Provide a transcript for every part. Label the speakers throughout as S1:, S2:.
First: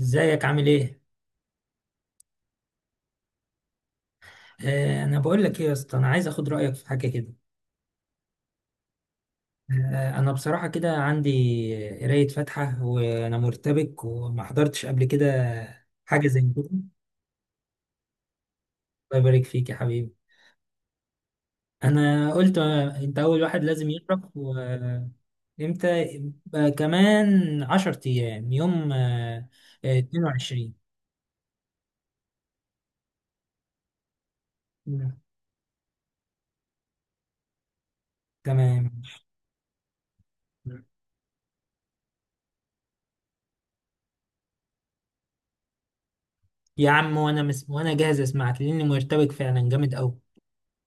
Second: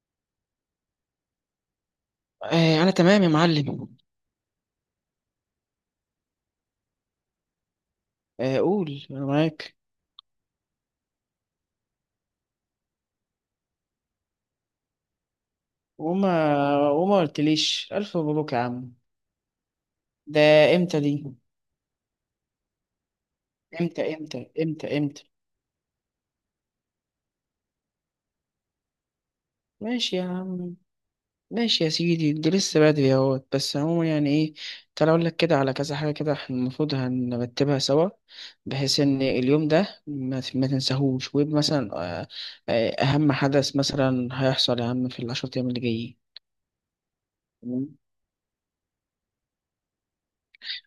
S1: ازيك عامل ايه؟
S2: انا تمام يا معلم.
S1: انا بقول لك ايه يا اسطى، انا عايز اخد رايك في حاجه كده.
S2: قول، انا معاك.
S1: انا بصراحه كده عندي قرايه فاتحه، وانا مرتبك وما حضرتش قبل كده حاجه
S2: وما
S1: زي كده.
S2: وما قلتليش الف مبروك يا عم.
S1: الله يبارك فيك يا حبيبي.
S2: ده، امتى دي؟
S1: انا قلت، انت اول واحد لازم
S2: امتى
S1: يعرف.
S2: امتى امتى امتى؟
S1: وامتى؟ يبقى كمان 10 ايام، يوم
S2: ماشي يا
S1: 22.
S2: عم. ماشي يا سيدي، ده لسه بدري اهوت، بس عموما يعني ايه. تعالى
S1: مم.
S2: اقول لك كده على كذا حاجه، كده احنا المفروض هنرتبها سوا
S1: تمام.
S2: بحيث ان اليوم ده ما
S1: مم.
S2: تنساهوش ويبقى مثلا. آه، اهم حدث مثلا هيحصل يا عم في ال10 ايام اللي جايين.
S1: يا عم، وانا جاهز اسمعك لاني مرتبك فعلا جامد قوي.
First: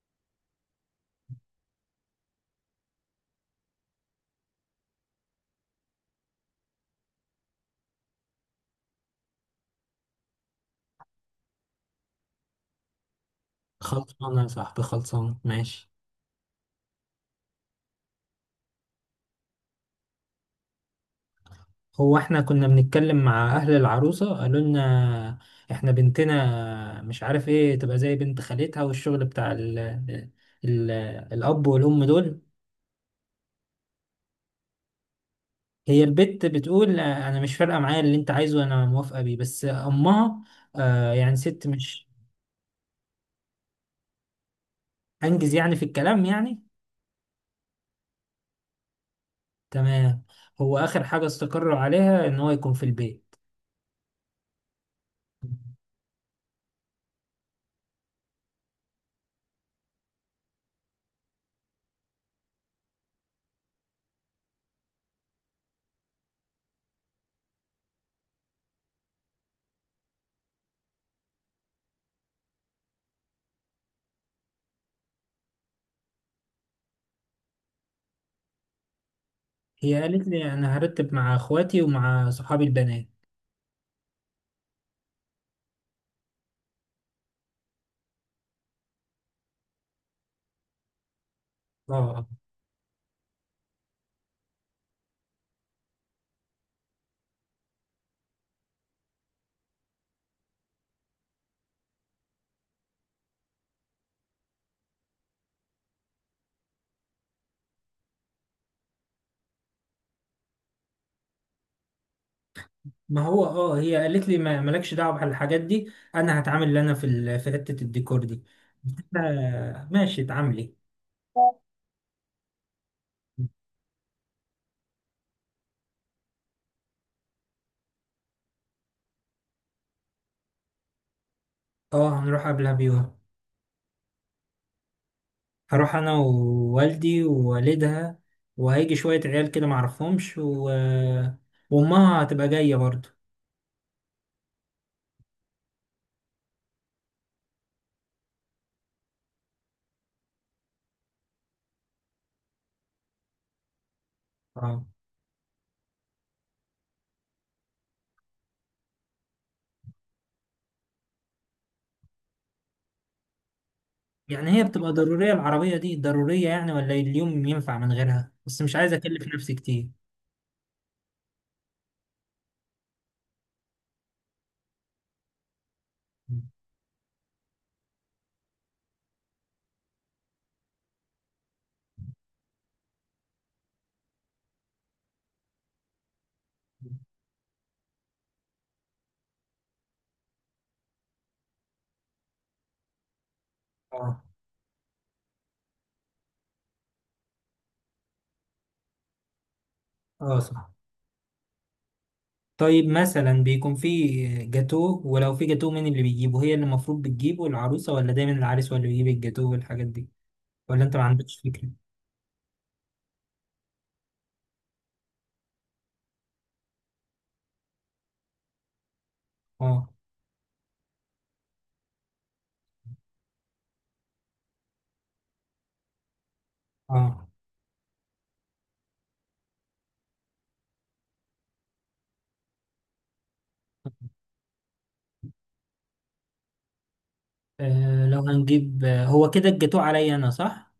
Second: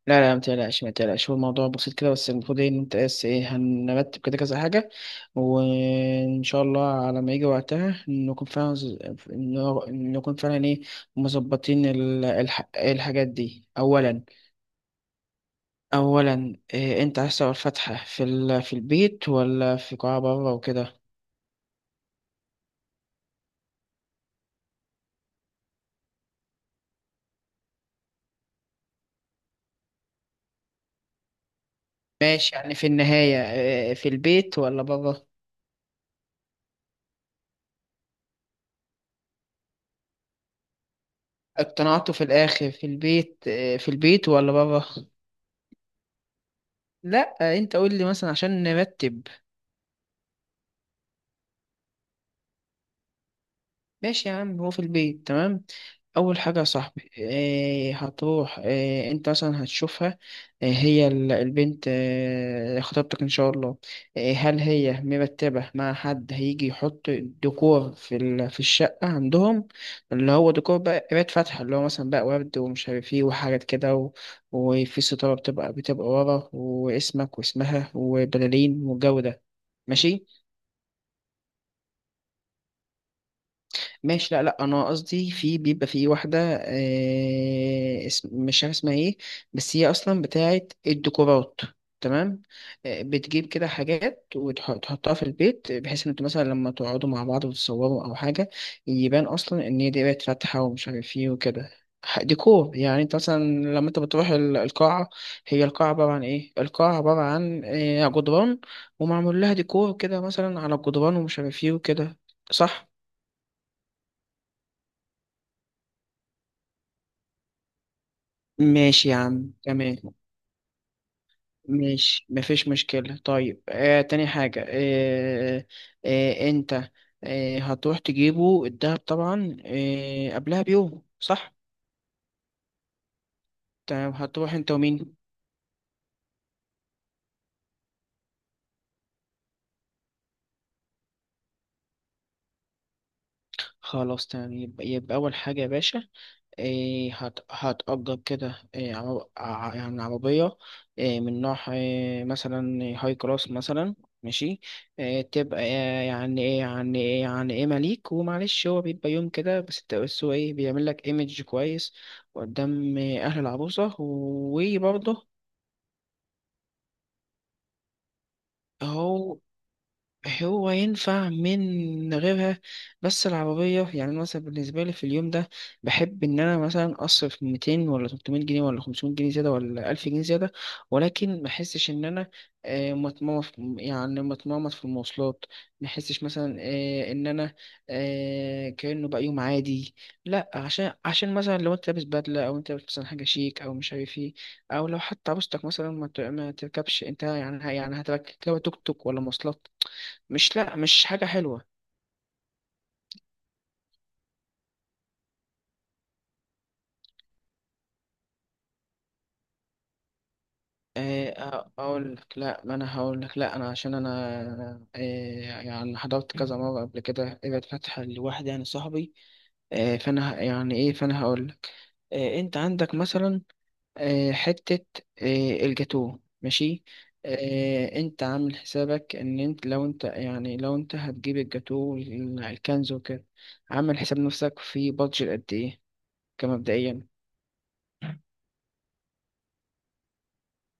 S2: لا، لا، ما تقلقش، ما تقلقش، هو الموضوع بسيط كده. بس المفروض ايه، ان انت، بس ايه، هنرتب كده كذا حاجة. وان شاء الله على ما يجي وقتها نكون فعلا نكون فعلا ايه، مظبطين الحاجات دي اولا.
S1: خلصانه يا صاحبي، خلصانه، ماشي.
S2: اولا، إيه انت عايز تعمل فتحة في البيت ولا في قاعة بره وكده؟
S1: هو احنا كنا بنتكلم مع اهل العروسة، قالوا لنا احنا بنتنا مش عارف ايه تبقى زي بنت خالتها، والشغل بتاع ال ال الاب والام دول.
S2: ماشي، يعني في النهاية إيه، في البيت ولا بره؟
S1: هي البت بتقول، انا مش فارقة معايا اللي انت عايزه، انا موافقة بيه، بس امها، يعني ست مش،
S2: اقتنعته في الاخر في البيت، إيه في البيت ولا بره؟
S1: انجز يعني في الكلام يعني.
S2: لا، انت قول لي مثلا عشان نرتب.
S1: تمام. هو اخر حاجة استقروا عليها ان هو يكون في البيت.
S2: ماشي يا عم، هو في البيت، تمام. اول حاجه يا صاحبي، إيه هتروح، إيه انت مثلا هتشوفها. إيه هي البنت، إيه خطيبتك ان شاء الله. إيه، هل هي مرتبه مع حد هيجي يحط ديكور في الشقه عندهم؟ اللي هو ديكور بقى قرايه فاتحه، اللي هو مثلا بقى ورد ومش عارف ايه وحاجات كده. وفي ستاره بتبقى ورا واسمك واسمها وبلالين والجو ده.
S1: هي
S2: ماشي.
S1: قالت لي انا هرتب مع اخواتي ومع صحابي البنات.
S2: ماشي، لا لا، انا قصدي في، بيبقى في واحده، اسم مش عارف اسمها ايه، بس هي اصلا بتاعت الديكورات.
S1: اه.
S2: تمام. بتجيب كده حاجات وتحطها في البيت بحيث ان انتوا مثلا لما تقعدوا مع بعض وتتصوروا او حاجه، يبان اصلا ان هي دي بقت فاتحه ومش عارف ايه وكده. ديكور، يعني انت مثلا لما انت بتروح القاعه. هي القاعه عباره عن ايه؟ القاعه عباره عن جدران، ومعمول لها ديكور كده مثلا على الجدران ومش عارف ايه وكده، صح.
S1: ما هو اه، هي قالت لي ما مالكش دعوه بالحاجات دي، انا هتعامل اللي انا في في حته الديكور دي. قلت
S2: ماشي يا عم،
S1: لها
S2: تمام.
S1: ماشي، اتعاملي.
S2: ماشي مفيش مشكلة. طيب تاني حاجة. انت هتروح تجيبه الدهب طبعا قبلها بيوم، صح؟
S1: اه، هنروح قبلها بيوم.
S2: تمام، هتروح انت ومين؟
S1: هروح انا ووالدي ووالدها، وهيجي شوية عيال كده معرفهمش وامها هتبقى جاية برضو.
S2: خلاص تمام، يبقى أول حاجة يا باشا، إيه هتأجر كده إيه يعني عربية، إيه من نوع إيه، مثلا هاي كلاس مثلا. ماشي.
S1: اه.
S2: إيه تبقى إيه يعني، إيه يعني، إيه يعني إيه، مليك. ومعلش هو بيبقى يوم كده بس، بس هو إيه بيعمل لك إيمج كويس قدام إيه أهل العروسة
S1: يعني هي بتبقى
S2: وبرضه.
S1: ضرورية العربية دي؟ ضرورية يعني؟ ولا اليوم ينفع من غيرها؟ بس مش عايز اكلف
S2: أهو.
S1: نفسي كتير.
S2: هو ينفع من غيرها، بس العربية يعني، أنا مثلا بالنسبة لي في اليوم ده بحب إن أنا مثلا أصرف 200 ولا 300 جنيه ولا 500 جنيه زيادة ولا 1000 جنيه زيادة. ولكن ما أحسش إن أنا متمرمط يعني متمرمط في المواصلات. ما أحسش مثلا إن أنا كأنه بقى يوم عادي. لا، عشان مثلا لو أنت لابس بدلة، أو أنت لابس مثلا حاجة شيك أو مش عارف
S1: اه،
S2: إيه. أو لو حتى عروستك مثلا ما تركبش أنت، يعني يعني هتركب توك توك ولا مواصلات،
S1: اه،
S2: مش،
S1: صح.
S2: لا مش حاجة حلوة.
S1: طيب مثلا بيكون في جاتوه، ولو في جاتوه مين اللي بيجيبه؟ هي اللي المفروض بتجيبه العروسة؟ ولا دايما العريس هو اللي بيجيب الجاتوه والحاجات دي؟ ولا انت ما عندكش فكرة؟
S2: أقول لك لا، ما أنا هقول لك. لا أنا عشان أنا يعني حضرت كذا مرة قبل كده ابعد فتحة لواحد يعني صاحبي.
S1: اه.
S2: فأنا يعني إيه، فأنا هقول لك. أنت عندك مثلا حتة الجاتوه، ماشي.
S1: اه.
S2: أنت عامل حسابك إن أنت، لو أنت يعني لو أنت هتجيب الجاتوه الكنز وكده، عامل حساب نفسك في بادجت قد إيه، كمبدئيا.
S1: لو هنجيب، هو كده الجاتوه عليا انا، صح؟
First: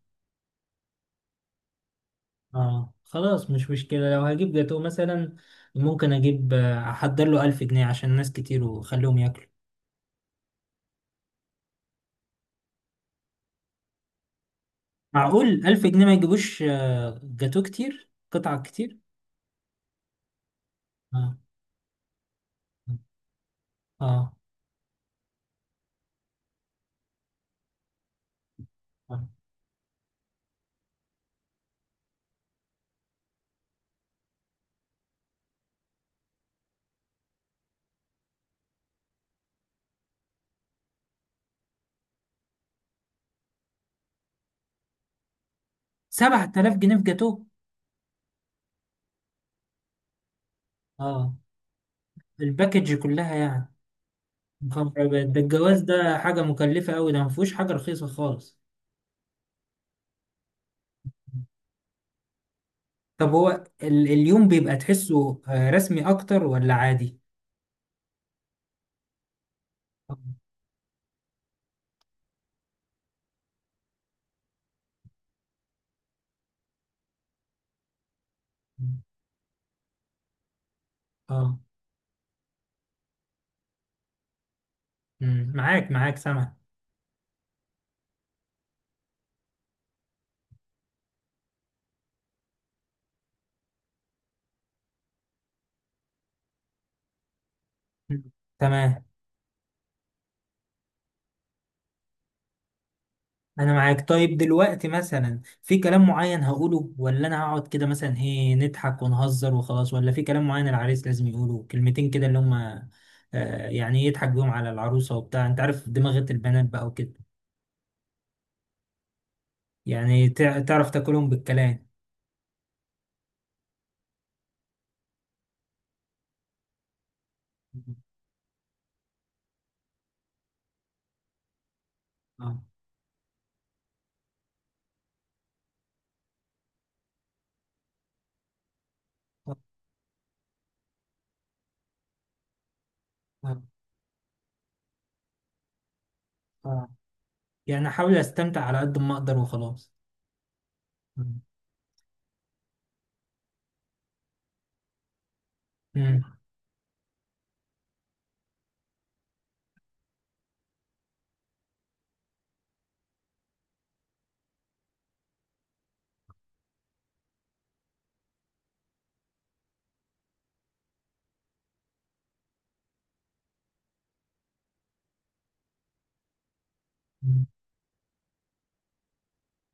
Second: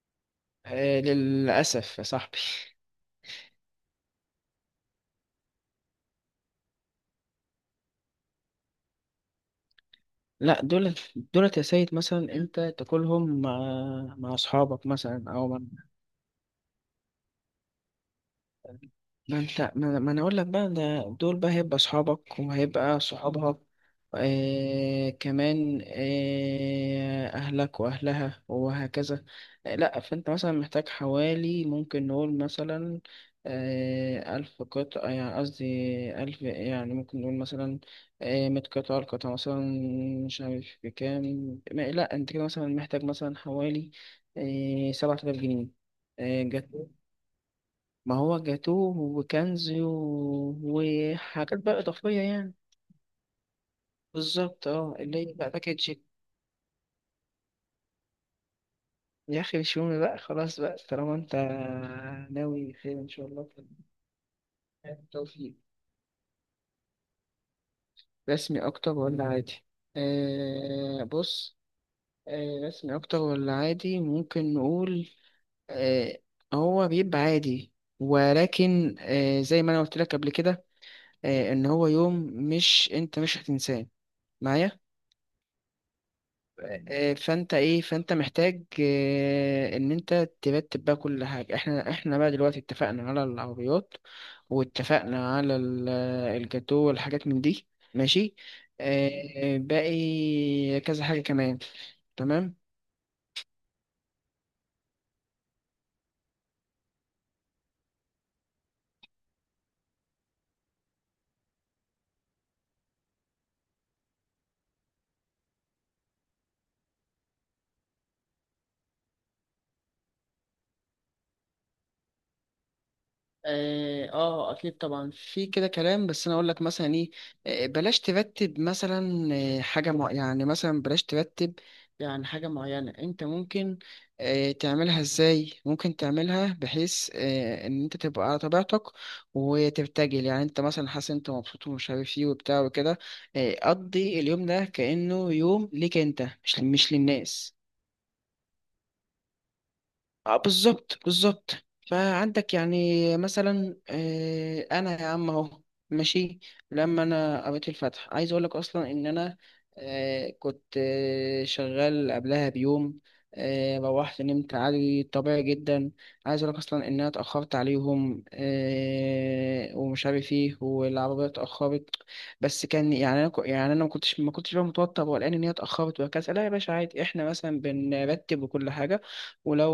S2: للأسف يا صاحبي.
S1: اه، خلاص مش مشكلة. لو هجيب جاتوه مثلا، ممكن اجيب، احضر له 1000 جنيه عشان ناس كتير وخليهم ياكلوا.
S2: لا، دولت. دولت يا سيد مثلا انت تاكلهم مع اصحابك مثلا او مع.
S1: معقول 1000 جنيه ما يجيبوش جاتوه كتير، قطع كتير؟
S2: ما انت، ما انا اقول لك بقى، ده
S1: اه.
S2: دول بقى هيبقى اصحابك وهيبقى صحابها،
S1: اه.
S2: كمان اهلك واهلها، وهكذا.
S1: آه.
S2: لا، فانت مثلا محتاج حوالي، ممكن نقول مثلا 1000 قطعة، يعني قصدي 1000، يعني ممكن نقول مثلا 100 قطعة، القطعة مثلا مش عارف بكام. لا، انت كده مثلا محتاج مثلا حوالي 7000 جنيه. جت.
S1: 7000 جنيه في جاتوه؟
S2: ما هو جاتوه وكنز
S1: اه،
S2: وحاجات بقى إضافية يعني.
S1: الباكج كلها يعني.
S2: بالظبط،
S1: يا
S2: اه
S1: خبر
S2: اللي هي
S1: أبيض، ده
S2: بقى
S1: الجواز
S2: باكج.
S1: ده حاجة مكلفة أوي، ده مفهوش حاجة رخيصة خالص.
S2: يا أخي مش مهم بقى، خلاص بقى طالما أنت ناوي خير إن شاء
S1: طب
S2: الله.
S1: هو اليوم بيبقى تحسه،
S2: بالتوفيق.
S1: رسمي أكتر ولا عادي؟
S2: رسمي أكتر ولا عادي؟
S1: اه.
S2: بص. رسمي أكتر ولا عادي، ممكن نقول آه هو بيبقى عادي. ولكن زي ما أنا قلت لك قبل كده
S1: آه.
S2: إن هو يوم مش، أنت مش هتنساه. معايا؟
S1: مم، معاك معاك سامع.
S2: فانت ايه، فانت محتاج ان انت ترتب بقى كل حاجه. احنا بقى دلوقتي اتفقنا على العربيات، واتفقنا على الجاتو والحاجات من دي.
S1: مم.
S2: ماشي.
S1: تمام.
S2: باقي كذا حاجه كمان. تمام.
S1: أنا معاك. طيب دلوقتي مثلا في كلام معين هقوله، ولا أنا هقعد كده مثلا إيه، نضحك ونهزر وخلاص، ولا في كلام معين العريس لازم يقوله، كلمتين كده اللي هما، يعني يضحك بيهم على العروسة وبتاع، أنت عارف دماغة البنات بقى وكده، يعني تعرف تاكلهم بالكلام؟
S2: اه، اكيد طبعا في كده كلام، بس انا اقول لك مثلا ايه، بلاش ترتب مثلا حاجه مع، يعني مثلا بلاش ترتب يعني حاجه
S1: اه.
S2: معينه. انت ممكن تعملها ازاي، ممكن تعملها بحيث ان انت تبقى على طبيعتك وترتجل، يعني انت مثلا حاسس انت مبسوط ومش عارف ايه وبتاع وكده.
S1: اه.
S2: قضي اليوم ده كانه يوم ليك انت، مش
S1: اه،
S2: مش للناس.
S1: يعني احاول استمتع على قد ما اقدر وخلاص.
S2: اه بالظبط،
S1: مم.
S2: بالظبط. فعندك يعني مثلا انا يا عم، اهو.
S1: امم.
S2: ماشي. لما انا قريت الفتح عايز اقول لك اصلا ان انا كنت شغال قبلها بيوم، روحت نمت عادي طبيعي جدا. عايز اقول لك اصلا ان انا اتاخرت عليهم ومش عارف ايه، والعربيه اتاخرت. بس كان يعني انا يعني انا ما كنتش بقى متوتر ولا ان هي اتاخرت وهكذا. لا يا باشا عادي، احنا
S1: مم.
S2: مثلا بنرتب وكل حاجه، ولو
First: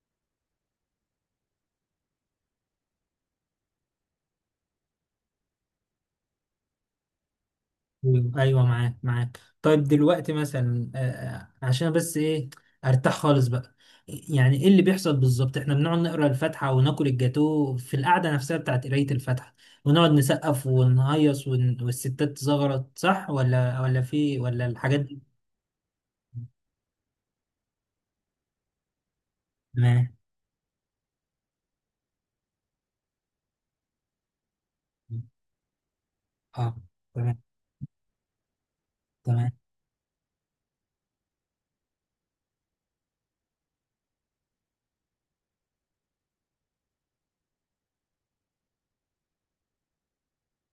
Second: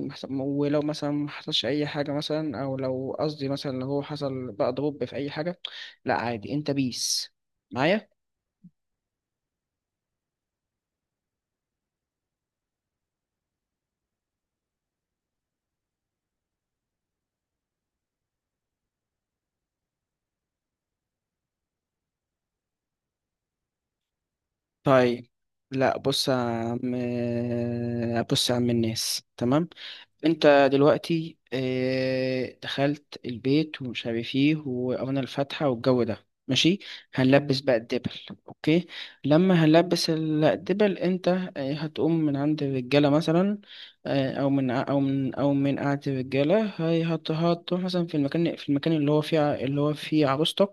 S2: ولو مثلا ما حصلش اي حاجه مثلا، او لو قصدي مثلا لو هو حصل بقى ضرب في اي حاجه، لا عادي انت بيس معايا.
S1: ايوه، ايوه، معاك معاك. طيب دلوقتي مثلا، عشان بس ايه، ارتاح خالص بقى، يعني ايه اللي بيحصل بالظبط؟ احنا بنقعد نقرا الفاتحه وناكل الجاتو في القعده نفسها بتاعت قرايه الفاتحه، ونقعد نسقف ونهيص والستات تزغرط، صح ولا؟ في، ولا الحاجات دي؟
S2: طيب. لا بص يا عم، بص يا عم، الناس تمام.
S1: تمام.
S2: انت دلوقتي اه دخلت البيت ومش عارف ايه وقرنا الفاتحة والجو ده
S1: اه.
S2: ماشي،
S1: تمام،
S2: هنلبس بقى الدبل، اوكي.
S1: تمام.
S2: لما هنلبس الدبل، انت اه هتقوم من عند الرجالة مثلا، اه او من ع- او من او من قعدة الرجالة، هتروح مثلا في المكان، في المكان اللي هو فيه عروستك،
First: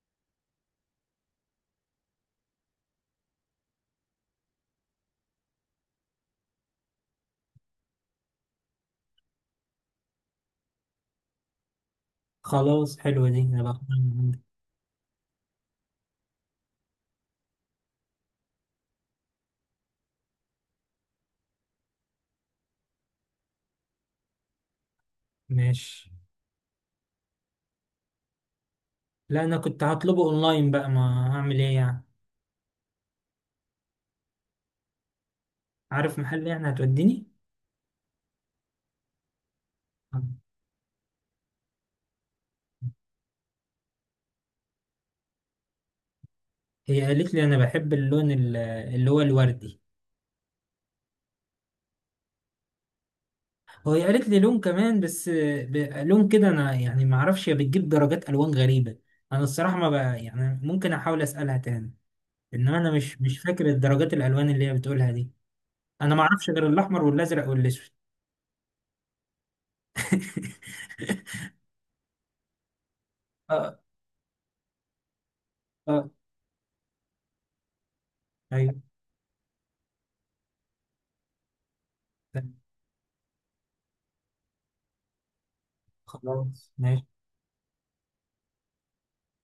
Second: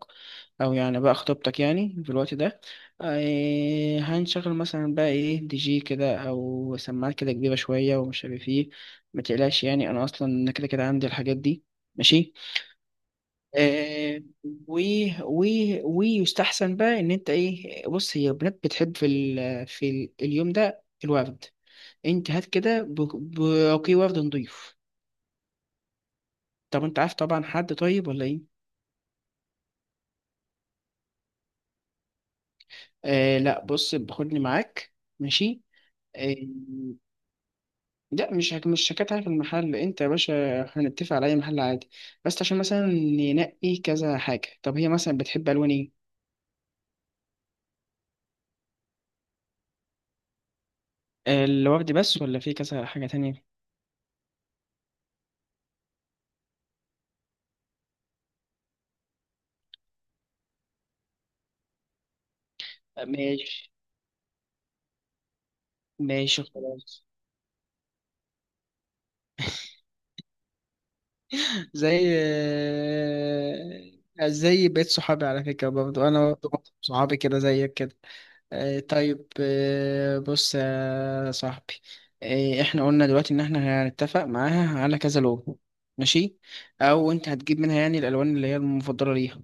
S2: او يعني بقى خطيبتك يعني في الوقت ده. اه هنشغل مثلا بقى ايه DJ كده او سماعات كده كبيرة شوية ومش عارف ايه. ما تقلقش يعني، انا اصلا انا كده كده عندي الحاجات دي. ماشي.
S1: خلاص، حلوة دي، هبقى أخدها من
S2: آه
S1: عندك.
S2: و و ويستحسن بقى ان انت ايه، بص هي البنات بتحب في ال في ال اليوم ده الورد. انت هات كده برقي ورد نضيف.
S1: ماشي.
S2: طب انت عارف طبعا حد طيب، ولا ايه؟
S1: لا، أنا كنت هطلبه أونلاين بقى، ما هعمل إيه يعني.
S2: لا بص، خدني معاك. ماشي.
S1: عارف
S2: آه
S1: محل يعني؟ هتوديني؟
S2: لا، مش شكاتها في المحل انت يا باشا، هنتفق على اي محل عادي. بس عشان مثلا ننقي كذا حاجة، طب هي مثلا بتحب الوان ايه؟
S1: هي قالت لي أنا بحب اللون اللي هو الوردي.
S2: الوردي بس ولا في كذا حاجة تانية؟
S1: وهي قالت لي لون كمان، بس ب- لون كده أنا يعني ما أعرفش، هي بتجيب درجات ألوان غريبة. أنا الصراحة ما بقى يعني، ممكن أحاول أسألها تاني، إنما أنا مش فاكر
S2: ماشي.
S1: الدرجات الألوان اللي هي بتقولها دي. أنا ما
S2: ماشي
S1: أعرفش غير الأحمر
S2: خلاص.
S1: والأزرق والأسود.
S2: زي،
S1: اه.
S2: زي بقيت صحابي، على فكرة برضو
S1: اه.
S2: أنا برضو صحابي كده زيك كده.
S1: ايوه.
S2: طيب، بص يا صاحبي،
S1: طيب،
S2: احنا قلنا دلوقتي ان احنا هنتفق معاها على كذا لون. ماشي،
S1: خلاص ماشي.
S2: او انت هتجيب منها يعني الالوان اللي هي المفضله ليها.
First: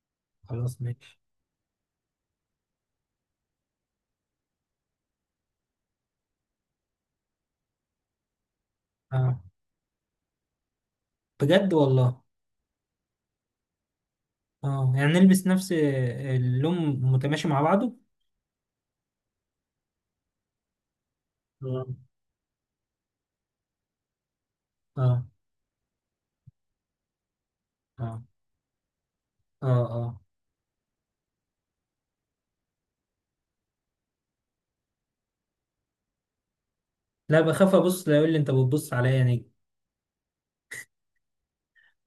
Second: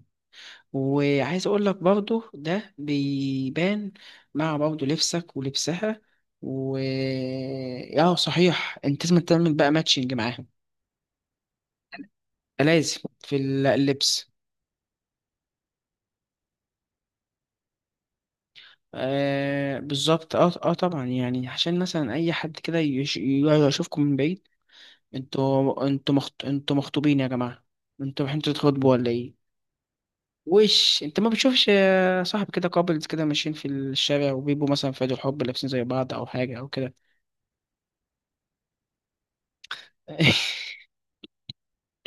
S1: خلاص ماشي.
S2: وعايز اقول لك برضو ده بيبان مع برضو لبسك ولبسها. و اه صحيح، انت لازم
S1: اه،
S2: تعمل بقى ماتشنج معاهم.
S1: بجد والله.
S2: لازم اللبس.
S1: اه، يعني نلبس نفس اللون، متماشي مع بعضه.
S2: بالظبط، اه اه طبعا يعني عشان
S1: آه.
S2: مثلا اي حد كده يشوفكم من بعيد.
S1: اه.
S2: انتوا مخطوبين يا جماعة،
S1: اه.
S2: انتوا رايحين تتخطبوا ولا ايه؟
S1: اه. اه.
S2: وش انت ما بتشوفش صاحب كده كابلز كده ماشيين في الشارع وبيبقوا مثلا في عيد الحب لابسين زي بعض او حاجة او كده؟
S1: لا، بخاف ابص، لا يقول لي انت بتبص عليا يا نجم،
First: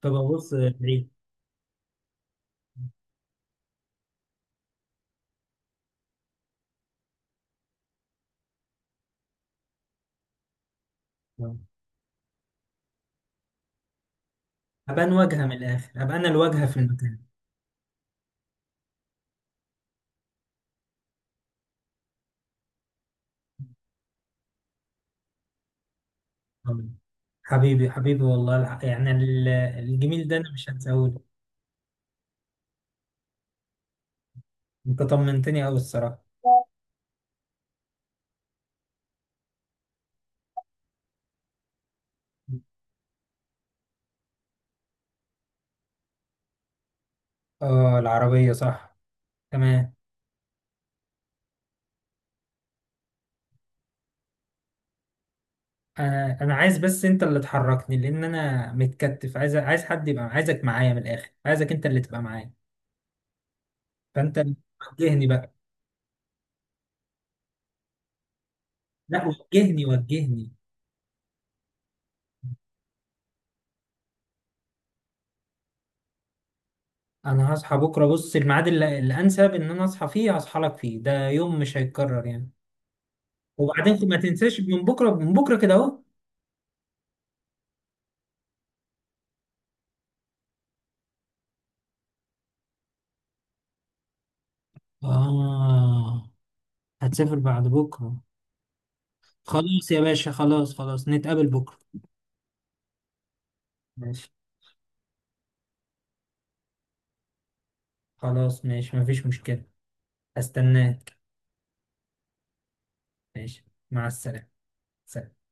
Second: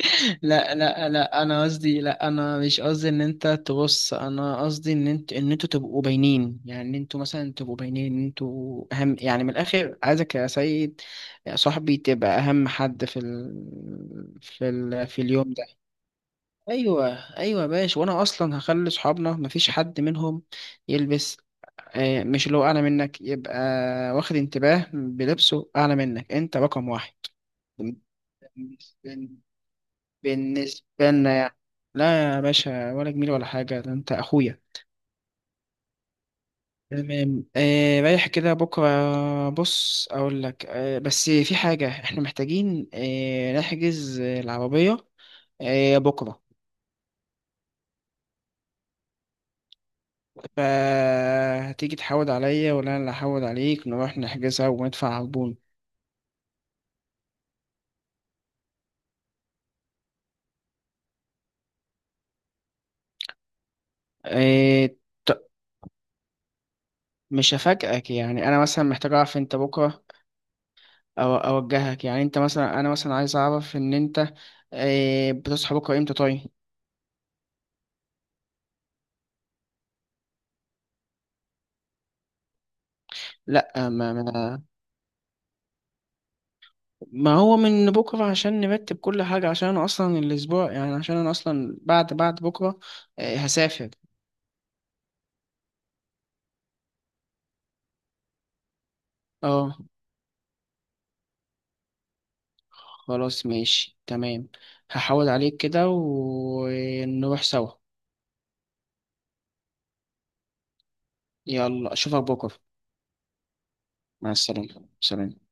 S1: فببص
S2: لا
S1: بعيد.
S2: لا لا، انا قصدي لا، انا مش قصدي ان انت تبص. انا قصدي ان انت ان انتوا تبقوا باينين، يعني ان انتوا مثلا تبقوا باينين، ان انتوا اهم، يعني من الاخر عايزك يا سيد، يا
S1: آه.
S2: صاحبي، تبقى اهم حد
S1: ابان
S2: في
S1: واجهه
S2: اليوم
S1: من
S2: ده.
S1: الاخر، ابقى انا الواجهه في
S2: ايوه.
S1: المكان.
S2: ايوه يا باشا، وانا اصلا هخلي صحابنا مفيش حد منهم يلبس، مش اللي هو اعلى منك، يبقى واخد انتباه بلبسه اعلى منك. انت
S1: آه.
S2: رقم واحد
S1: حبيبي حبيبي والله، الجميل ده انا مش
S2: بالنسبة
S1: هنساهوله.
S2: لنا يعني. لا يا باشا، ولا جميل ولا حاجة، ده انت اخويا.
S1: انت طمنتني قوي الصراحه.
S2: تمام. رايح كده بكرة، بص اقول لك، بس في حاجة احنا محتاجين نحجز العربية بكرة.
S1: اه، العربيه، صح. تمام.
S2: فهتيجي تحود عليا ولا انا اللي هحود عليك نروح نحجزها وندفع عربون.
S1: انا عايز، بس انت اللي تحركني لان انا متكتف، عايز، عايز حد يبقى، عايزك معايا من الاخر، عايزك انت اللي تبقى معايا، فانت اللي
S2: آه
S1: وجهني
S2: ط-
S1: بقى.
S2: مش هفاجئك، يعني انا مثلا محتاج
S1: لا،
S2: اعرف انت
S1: وجهني،
S2: بكرة،
S1: وجهني.
S2: او اوجهك يعني، انت مثلا انا مثلا عايز اعرف ان انت بتصحى بكرة امتى؟ طيب.
S1: انا هصحى بكره، بص الميعاد اللي الانسب ان انا اصحى فيه هصحى لك فيه، ده يوم مش هيتكرر يعني،
S2: لا،
S1: وبعدين
S2: ما
S1: ما تنساش،
S2: ما
S1: من بكره، من بكره كده اهو.
S2: ما هو من بكره عشان نرتب كل حاجه، عشان انا اصلا الاسبوع يعني، عشان انا اصلا بعد بكره هسافر.
S1: اه. هتسافر بعد بكره.
S2: اه
S1: خلاص يا باشا، خلاص، خلاص، نتقابل بكره.
S2: خلاص ماشي
S1: ماشي.
S2: تمام. هحاول عليك كده ونروح سوا.
S1: خلاص ماشي، مفيش مشكله. هستناك.
S2: يلا اشوفك بكره.
S1: ماشي. مع
S2: مع
S1: السلامه.
S2: السلامه،
S1: سلام.
S2: سلام.